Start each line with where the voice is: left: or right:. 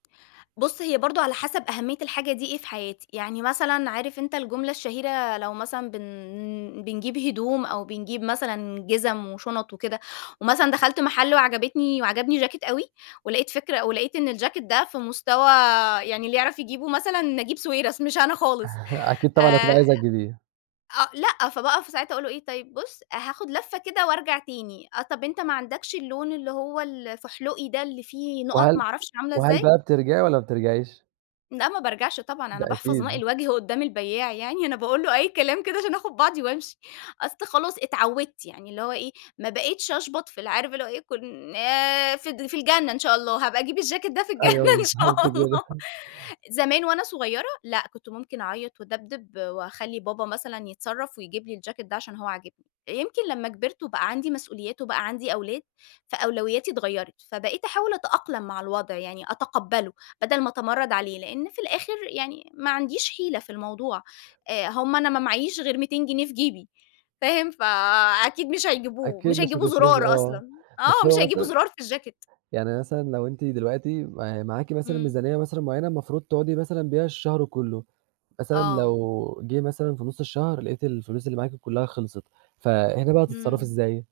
left: بُص هي برضه على حسب أهمية الحاجة دي إيه في حياتي. يعني مثلًا عارف أنتَ الجملة الشهيرة لو مثلًا بن بنجيب هدوم أو بنجيب مثلًا جزم وشنط وكده، ومثلًا دخلت محل وعجبتني وعجبني جاكيت أوي، ولاقيت فكرة ولاقيت إن الجاكيت ده في مستوى يعني اللي يعرف يجيبه مثلًا نجيب ساويرس مش أنا خالص،
right: أكيد طبعًا
left: آآ،
right: هتبقى عايزة تجيبيه.
left: آه لأ، فباقف في ساعتها أقول له إيه: "طيب بُص هاخد لفَّة كده وأرجع تاني، آه طَب أنتَ ما عندكش اللون اللي هو ال الفُحْلُقي ده اللي فيه نقط ما
right: وهل
left: أعرفش عاملة
right: وهل
left: إزاي؟"
right: بقى بترجعي والَّا ما بترجعيش؟
left: لأ، ما بارجعش طبعًا
right: ده
left: أنا باحفظ ماء
right: أكيد.
left: الوجه قدَّام البيّاع يعني، أنا باقول له أي كلام كده عشان أخد بعضي وأمشي أصل خلاص اتعوِّدت يعني اللي هو إيه ما بقيتش أشْبَط في اللي عارف اللي هو إيه كن آآ، ف في الجنة إن شاء الله. هابقى أجيب الجاكيت ده في الجنة
right: أيوه
left: إن
right: بالضبط
left: شاء الله
right: كده
left: زمان وأنا صغيرة لأ، كنت ممكن أعيّط وأدبدب، وأخلّي بابا مثلًا يتصرف ويجيب لي الجاكيت ده عشان هو عاجبني. يمكن لمّا كبرت وبقى عندي مسؤوليات، وبقى عندي أولاد فأولوياتي اتغيرت. فبقيت أحاول أتأقلم مع الوضع يعني أتقبّله بدل ما أتمرد عليه. لأن في الآخر يعني ما عنديش حِيلة في الموضوع. آآ هم أنا ما معييش غير 200 جنيه في جيبي. فاهم؟ فأكيد مش هيجيبوه،
right: أكيد
left: مش
right: مش
left: هيجيبوا
right: هتصرفي
left: زرار
right: آه.
left: أصلًا،
right: بس
left: آه مش
right: هو
left: هيجيبوا
right: مثلًا،
left: زرار في الجاكيت.
right: يعني مثلًا لو أنتِ دلوقتي م معاكِ مثًلا
left: امم.
right: ميزانية مثلًا معيّنة المفروض تقعدي مثلًا بيها الشهر كلّه، مثلًا
left: آه.
right: لو جِه مثلًا في نص الشهر لاقيتِ الفلوس اللي معاكِ كلّها خِلصت، فهنا بقى هتتصرفي
left: امم.
right: إزاي؟